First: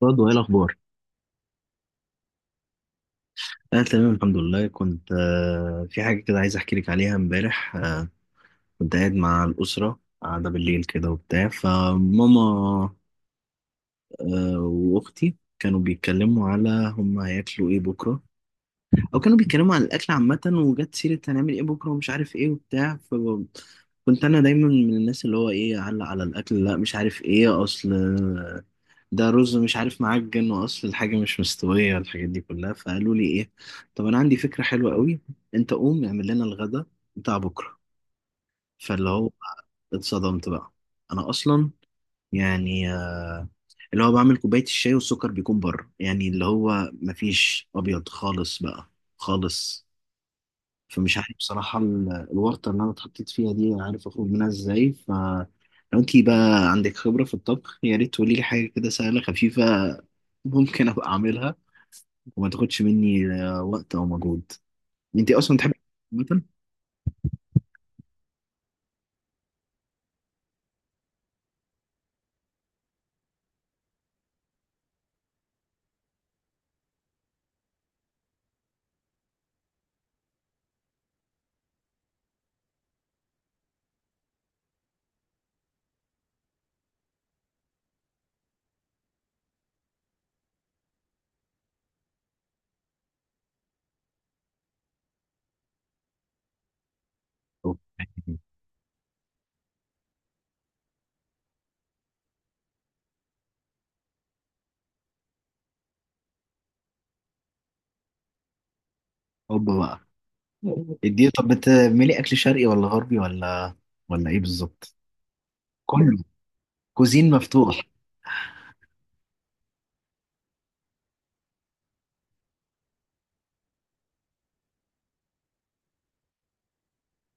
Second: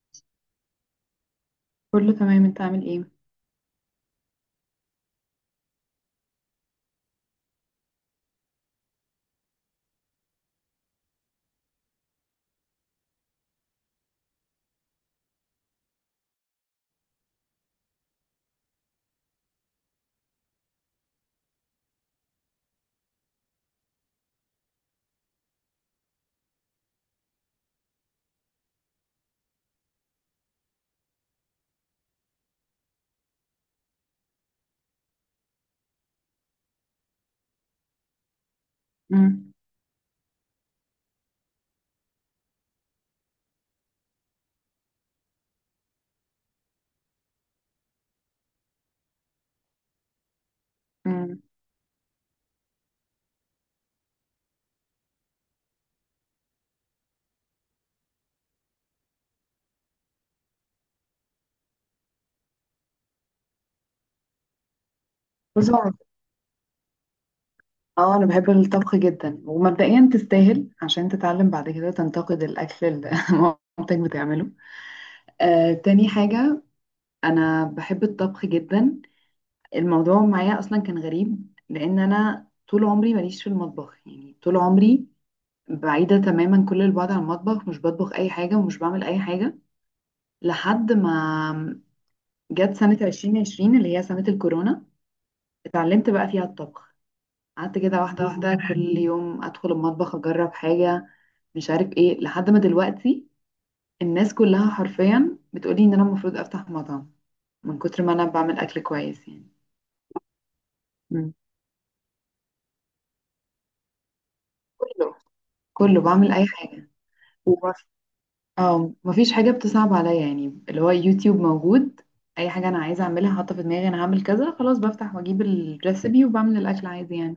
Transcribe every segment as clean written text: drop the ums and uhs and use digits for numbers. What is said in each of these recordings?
برضه ايه الاخبار؟ كله تمام، انت عامل ايه؟ انا تمام الحمد لله. كنت في حاجه كده عايز احكي لك عليها امبارح. كنت قاعد مع الاسره قاعده بالليل كده وبتاع فماما. واختي كانوا بيتكلموا على هم هياكلوا ايه بكره، او كانوا بيتكلموا عن الاكل عامه، وجت سيره هنعمل ايه بكره ومش عارف ايه وبتاع. ف كنت انا دايما من الناس اللي هو ايه اعلق على الاكل، لا مش عارف ايه، اصل ده رز مش عارف، معجن، واصل الحاجه مش مستويه، الحاجات دي كلها. فقالوا لي ايه؟ طب انا عندي فكره حلوه قوي، انت قوم اعمل لنا الغدا بتاع بكره. فاللي هو امم. اتصدمت بقى، انا اصلا يعني اللي هو بعمل كوبايه الشاي والسكر بيكون بره، يعني اللي هو مفيش ابيض خالص بقى خالص. فمش عارف امم. بصراحه الورطه اللي انا اتحطيت فيها دي، عارف اخرج منها ازاي؟ ف لو انتي بقى عندك خبره في الطبخ يا ريت تقولي لي حاجه كده سهله خفيفه ممكن ابقى اعملها، وما تاخدش مني وقت او مجهود. انت اصلا بص، تحب مثلا؟ اه، انا بحب الطبخ جدا، ومبدئيا تستاهل عشان تتعلم بعد كده تنتقد الاكل اللي مامتك بتعمله. تاني حاجة، انا بحب الطبخ جدا. الموضوع معايا اصلا كان غريب لان انا طول عمري ماليش في المطبخ، يعني طول عمري بعيدة تماما كل البعد عن المطبخ، مش بطبخ اي حاجة ومش بعمل اي حاجة لحد ما جت سنة 2020 اللي هي سنة الكورونا، اتعلمت بقى فيها الطبخ. قعدت كده واحدة واحدة، كل يوم أدخل المطبخ أجرب حاجة مش عارف إيه، لحد ما دلوقتي الناس كلها حرفيا بتقولي إن أنا المفروض أفتح مطعم، من كتر ما أنا بعمل أكل كويس يعني. اوبا بقى، اديه. مم. طب بتعملي اكل شرقي ولا غربي، ولا ولا ايه بالظبط؟ كله. كله كله، بعمل أي حاجة. كوزين مفتوح. وبس، اه مفيش حاجة بتصعب عليا، يعني اللي هو يوتيوب موجود، أي حاجة أنا عايزة أعملها حاطة في دماغي أنا هعمل كذا، خلاص بفتح وأجيب الريسبي وبعمل الأكل عادي يعني.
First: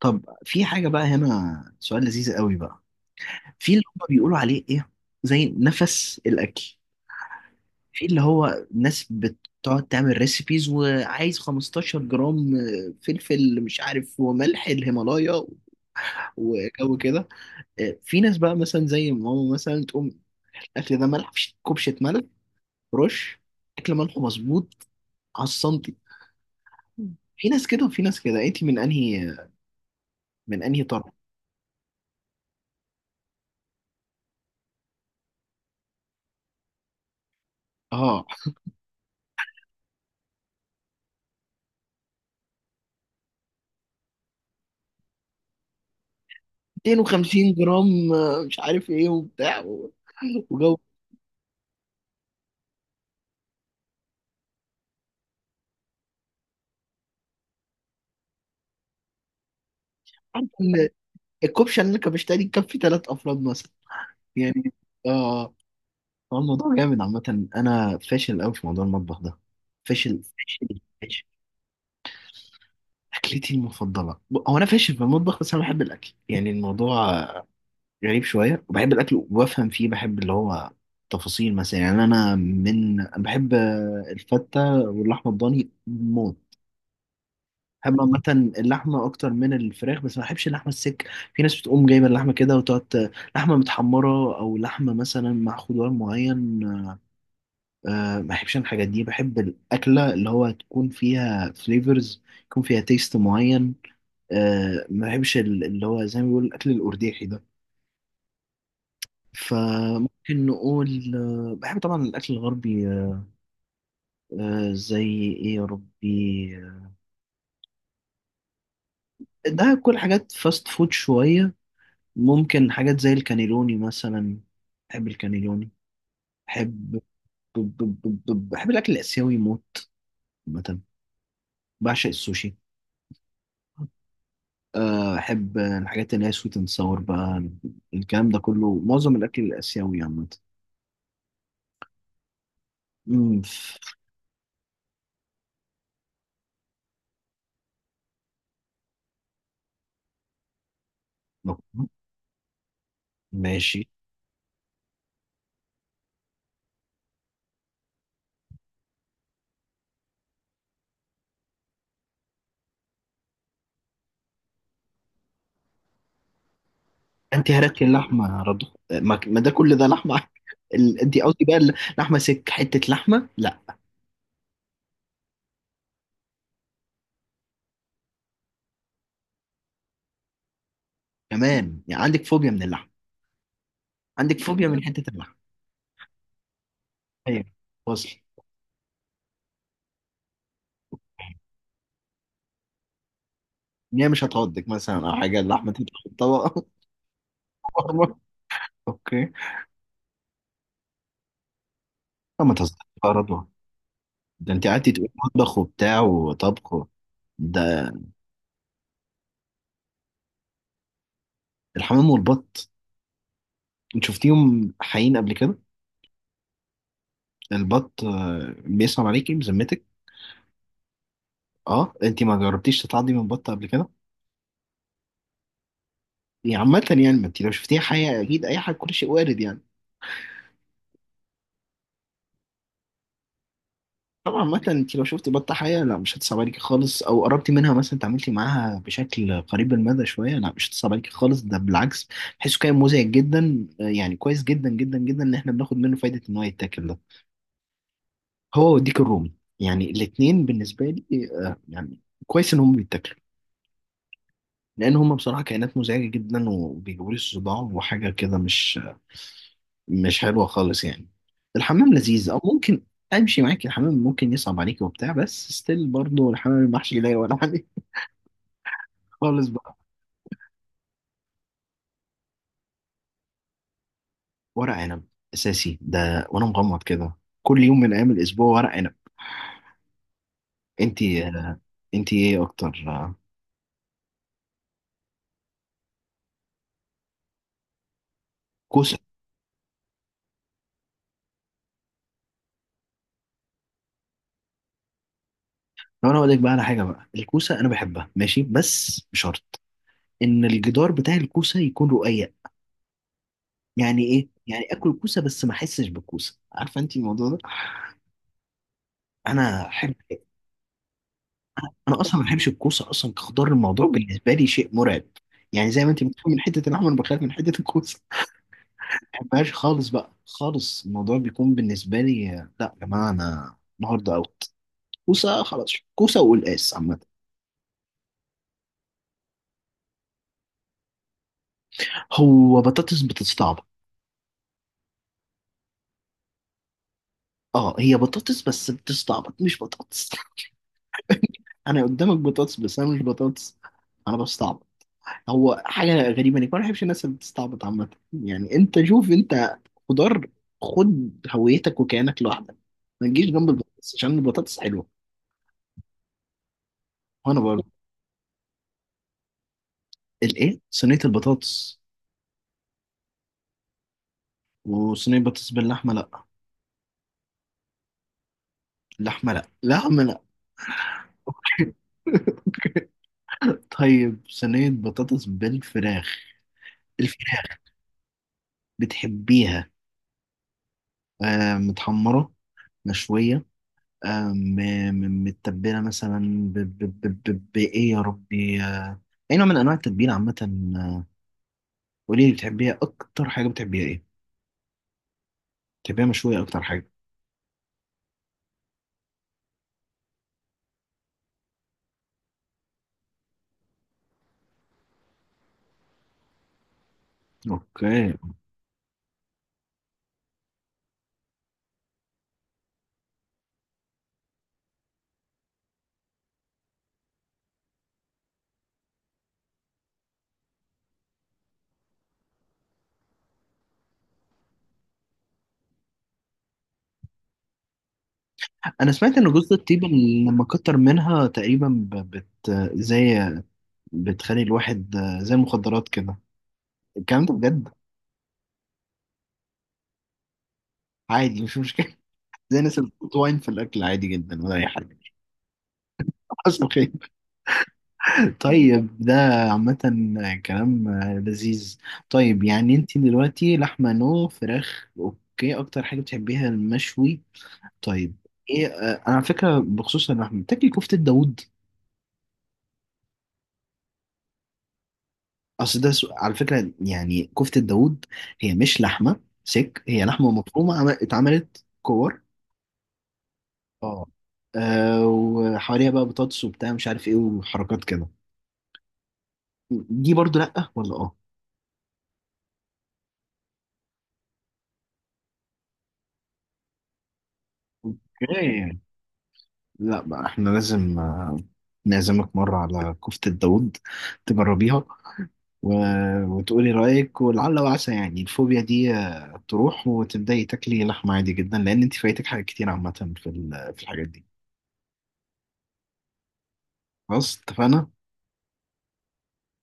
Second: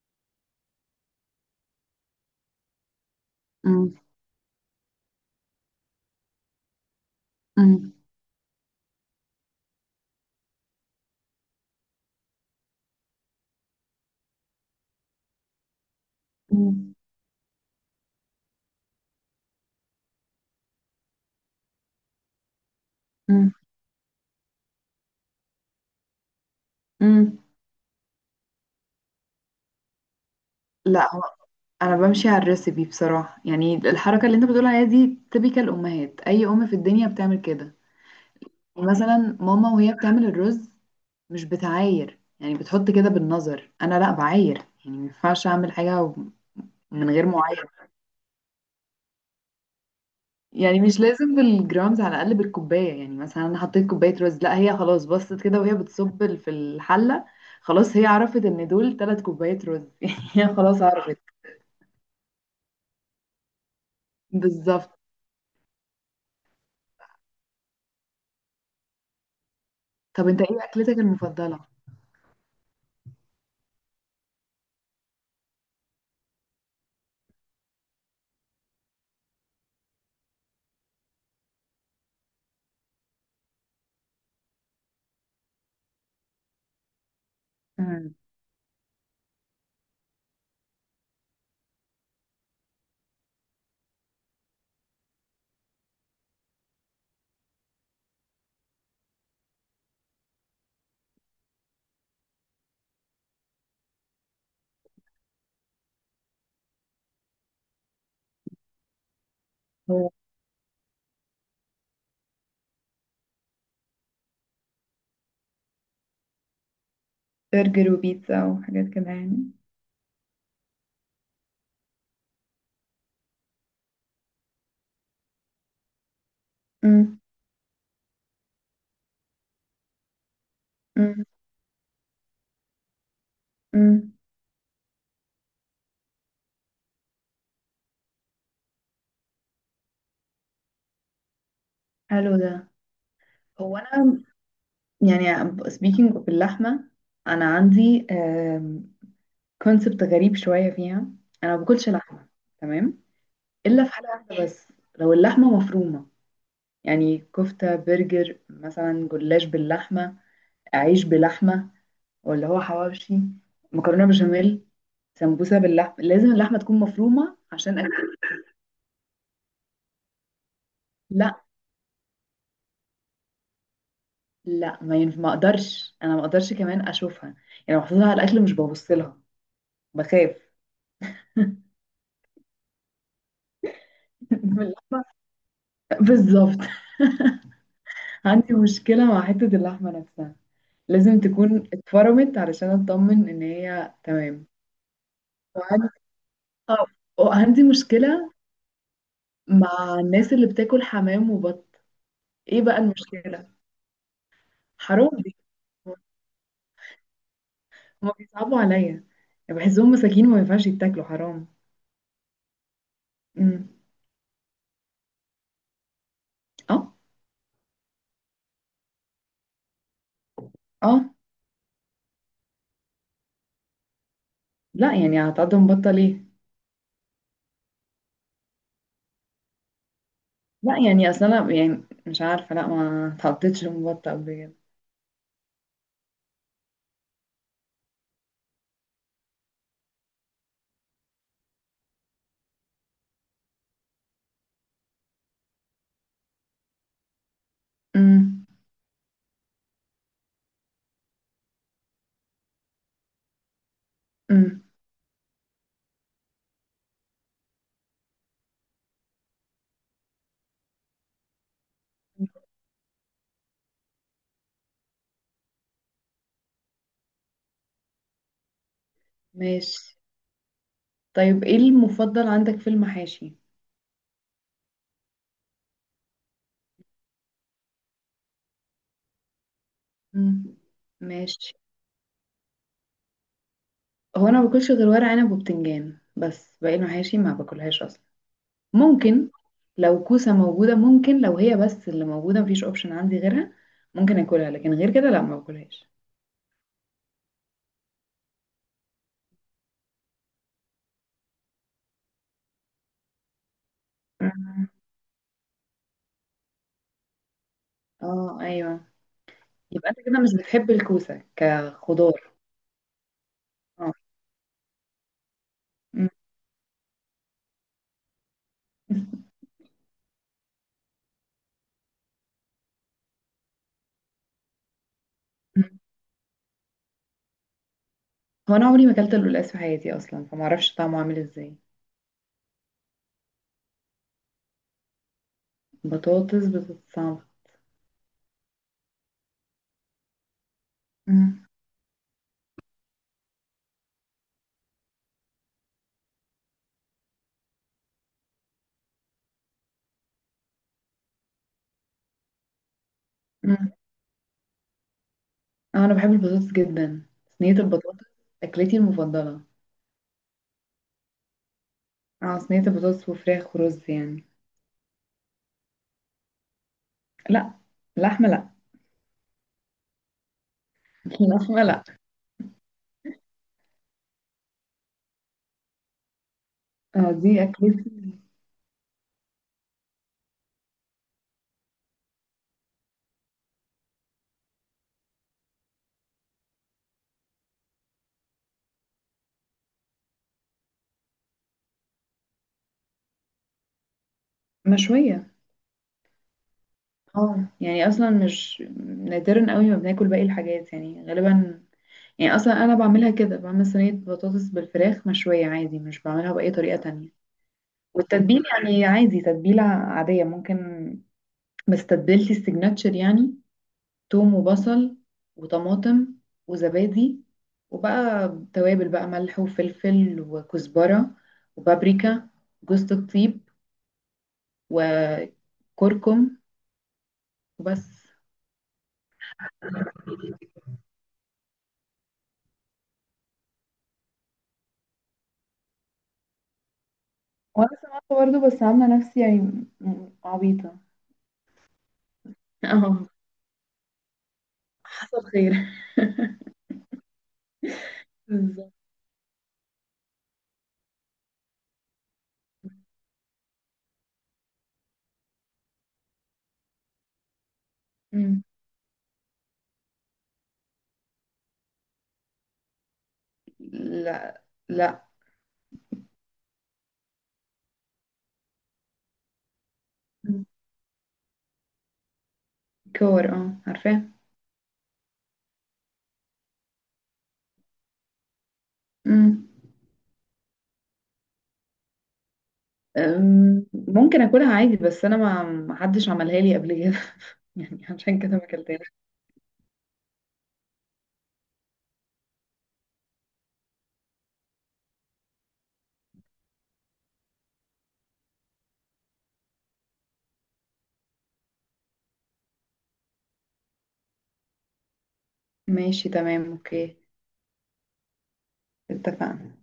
طب في حاجه بقى هنا، سؤال لذيذ قوي بقى. في اللي مم. هم بيقولوا عليه ايه، زي نفس الاكل، مم. في اللي هو ناس بتقعد تعمل ريسيبيز وعايز 15 جرام فلفل، مش عارف، وملح الهيمالايا، مم. وجو كده. في ناس بقى مثلا زي ماما مثلا تقوم الاكل ده ملح، كبشه ملح، رش. مم. اكل ملح مظبوط على السنتي. مم. في ناس كده وفي ناس كده، انت من انهي طرف؟ لا، انا بمشي على الريسبي بصراحه، يعني الحركه اللي انت بتقول عليها دي تبيكال امهات، اي ام في الدنيا بتعمل كده. اه، مثلا ماما وهي بتعمل الرز مش بتعاير، يعني بتحط كده بالنظر، انا لا بعاير، يعني ما ينفعش اعمل حاجه من غير 250 معايره. جرام مش عارف ايه وبتاع وجو. يعني مش لازم بالجرامز، على الاقل بالكوبايه، يعني مثلا انا حطيت كوبايه رز، لا، هي خلاص بصت كده وهي بتصب في الحله، خلاص هي عرفت ان دول ثلاث كوبايات رز يعني عارف هي خلاص ان عرفت. الكبشه اللي انا كبشتها دي تكفي ثلاث افراد مثلا، يعني بالظبط. اه. هو الموضوع جامد عامه، انا فاشل قوي في موضوع المطبخ ده، فاشل طب انت ايه فاشل اكلتك فاشل. المفضله؟ اكلتي المفضله، هو انا فاشل في المطبخ، بس انا بحب الاكل، يعني الموضوع غريب شوية. وبحب الأكل وبفهم فيه، بحب اللي هو تفاصيل مثلا. يعني أنا من أنا بحب الفتة واللحمة الضاني موت. بحب عامة اللحمة أكتر من الفراخ، بس ما بحبش اللحمة السك. في ناس بتقوم جايبة اللحمة كده وتقعد لحمة متحمرة، أو لحمة مثلا مع خضار معين. أه ما بحبش أنا الحاجات دي. بحب الأكلة اللي هو تكون فيها فليفرز، يكون فيها تيست معين. أه ما بحبش اللي هو زي ما بيقول الأكل الأرديحي ده. مم. فممكن نقول بحب طبعا الأكل الغربي، زي إيه يا ربي. برجر وبيتزا وحاجات كده يعني. ده كل حاجات فاست فود شوية. ممكن حاجات زي الكانيلوني مثلا، بحب الكانيلوني. بحب امم. ب- ب- بحب الأكل الآسيوي موت. مثلا امم. بعشق السوشي. امم. أحب الحاجات اللي هي سويت اند ساور بقى. الكلام ده كله معظم الأكل الآسيوي عامة. حلو ده. أمم، هو ف- انا يعني speaking of اللحمه، انا عندي كونسبت غريب شويه فيها. انا ما باكلش لحمه، تمام، الا ماشي. في حاله واحده بس، لو اللحمه مفرومه، يعني كفته، برجر مثلا، جلاش باللحمه، عيش بلحمه، ولا هو حواوشي، مكرونه بشاميل، سمبوسه باللحمه، لازم اللحمه تكون مفرومه انت عشان هرقتي اكل. اللحمه يا رضوى، ما ما ده كل ده لحمه. انت لا. قصدي بقى اللحمه سك، حته لحمه لا. لا، ما ينفع، ما اقدرش، انا ما اقدرش كمان اشوفها، يعني لو حطيتها على الاكل مش ببص لها، بخاف كمان يعني عندك فوبيا من اللحمه، عندك من فوبيا من حته اللحمه. اللحمه؟ بالظبط. ايوه، وصل. عندي مشكله مع حته اللحمه نفسها، لازم تكون اتفرمت علشان اطمن ان هي ان هي مش تمام. هتعضك مثلا، او حاجه اللحمه تطلع وعندي في الطبق. آه، وعندي مشكله اوكي. مع الناس اللي بتاكل حمام وبط. لا ما ايه تهزرش بقى بقى يا رضوى، المشكله؟ ده انت قعدتي تقولي حرام دي، مطبخ وبتاع وطبخ ده. هما بيصعبوا عليا، يعني بحسهم مساكين وما ينفعش يتاكلوا، حرام. الحمام والبط، امم. انت شفتيهم حقيقيين قبل كده؟ اه. البط بيسلم عليكي بذمتك. اه. اه، انت ما جربتيش تتعضي من بط قبل كده؟ لا، يعني هتقعد مبطل ايه؟ يعني عامة يعني، ما انت لو شفتيها حياة اكيد اي حاجة، كل شيء وارد يعني. لا، يعني اصل انا يعني مش عارفه، لا، ما اتحطيتش في مبطه قبل طبعا كده. عامة، انت لو شفتي بطة حياة لا مش هتصعب عليكي خالص، او قربتي منها مثلا، تعاملتي معاها بشكل قريب المدى شوية، لا مش هتصعب عليكي خالص، ده بالعكس. بحسه كائن مزعج جدا، يعني كويس جدا جدا جدا ان احنا بناخد منه فايدة، ان هو يتاكل ده. امم. هو والديك الرومي، يعني الاتنين بالنسبة لي يعني كويس ان هم بيتاكلوا، امم. لان هم بصراحه كائنات مزعجه جدا وبيجيبوا لي صداع وحاجه كده، مش مش حلوه خالص يعني. الحمام لذيذ او ممكن امشي معاك، الحمام ممكن يصعب عليك وبتاع، بس ستيل برضه الحمام المحشي لا ولا عليه خالص بقى. ماشي. طيب ايه المفضل عندك في المحاشي؟ ورق عنب، اساسي ده وانا مغمض كده، كل يوم من ايام الاسبوع ورق عنب. امم. انت ماشي. انت ايه اكتر، هو انا ما باكلش غير ورق عنب وبتنجان، بس باقي المحاشي ما باكلهاش اصلا. كوسه؟ ممكن، لو كوسه موجوده، ممكن لو هي بس اللي موجوده مفيش اوبشن عندي غيرها ممكن اكلها، لكن غير كده لا ما باكلهاش. لو انا اقول لك بقى على حاجه بقى، الكوسه انا بحبها ماشي، بس بشرط ان الجدار بتاع الكوسه يكون رقيق. يعني ايه؟ يعني أمم. اكل كوسه بس ما احسش بالكوسه، عارفه انت الموضوع ده؟ اه ايوه، انا يبقى احب انت كده مش بتحب الكوسه انا اصلا ما كخضار. بحبش الكوسه اصلا كخضار، الموضوع اه. بالنسبه لي شيء مرعب. يعني زي ما انت بتخاف من حته اللحمه، انا بخاف من حته الكوسه. ما أمم. بحبهاش خالص بقى خالص، الموضوع بيكون بالنسبه لي، لا يا جماعه انا النهارده اوت، كوسه خلاص، كوسه وقلقاس عامه. هو انا عمري ما اكلت اللولاس في حياتي اصلا، فما اعرفش طعمه عامل ازاي. هو بطاطس بتستعبط؟ بطاطس؟ بطاطس صعبه. اه، هي بطاطس بس بتستعبط، مش بطاطس. مم. انا قدامك بطاطس، بس انا مش بطاطس، انا بستعبط. هو حاجة غريبة انك ما بحبش الناس اللي بتستعبط عامة، يعني انت شوف، انت خضار، خد هويتك وكيانك لوحدك، ما تجيش جنب مم. البطاطس عشان البطاطس حلوة. اه انا بحب البطاطس جدا. وانا صينيه برضه. البطاطس اكلتي المفضله. الايه، صينية البطاطس؟ اه، صينيه البطاطس وفراخ ورز يعني. وصينية بطاطس باللحمة لا؟ لا، لحمه لا. لحمة لا، لحمة لا. لحمه لا. طيب صينية بطاطس بالفراخ، آه دي الفراخ اكلتي. بتحبيها آه متحمرة مشوية، آه، م- متبلة مثلا؟ بإيه يا ربي، أي نوع من أنواع التتبيلة عامة؟ آه، قولي لي، بتحبيها أكتر حاجة، بتحبيها إيه؟ مشويه. بتحبيها مشوية أكتر حاجة؟ اه، يعني اصلا مش، نادرا قوي ما بناكل باقي الحاجات، يعني غالبا، يعني اصلا انا بعملها كده، بعمل صينيه بطاطس بالفراخ مشويه عادي، مش بعملها باي طريقه تانية. أوكي. والتتبيل يعني عادي، تتبيلة عادية ممكن، ما استبدلتي السيجناتشر يعني، توم وبصل وطماطم وزبادي، وبقى توابل، بقى ملح وفلفل وكزبرة وبابريكا، جوز الطيب وكركم وبس. أنا سمعت إن جوز الطيب اللي لما كتر منها تقريبا بت زي، بتخلي الواحد زي المخدرات كده. الكلام ده بجد؟ وانا سمعت برضه، بس عامله نفسي يعني عبيطه. عادي مش مشكلة. زي الناس اللي اه، بتحط واين في الأكل، عادي جدا ولا أي حاجة. حصل خير. حصل خير. بالظبط. طيب ده عامة كلام لذيذ. طيب يعني انت دلوقتي لحمة نو فراخ اوكي، اكتر حاجة بتحبيها المشوي. طيب مم. ايه اه، انا على فكرة بخصوص اللحمة، بتاكلي كفتة داوود؟ لا. لا. اصل ده على فكرة يعني كفتة داوود هي مش لحمة سك، هي لحمة مم. مفرومة اتعملت كور. كور، اه عارفاه. اه، اه، وحواليها بقى بطاطس وبتاع مش عارف ايه، وحركات كده. أمم. دي برضو لأ ولا اه؟ ممكن اكلها عادي، بس انا ما حدش عملها لي قبل كده، يعني عشان كده ما اوكي. اكلتهاش. لا بقى احنا لازم نعزمك مرة على كفتة داوود تجربيها و... وتقولي رأيك، ولعل وعسى يعني الفوبيا دي تروح وتبدأي تاكلي لحمة عادي جدا، لأن انت فايتك حاجات كتير عامة في في الحاجات دي. ماشي تمام اوكي. خلاص اتفقنا؟ اتفقنا.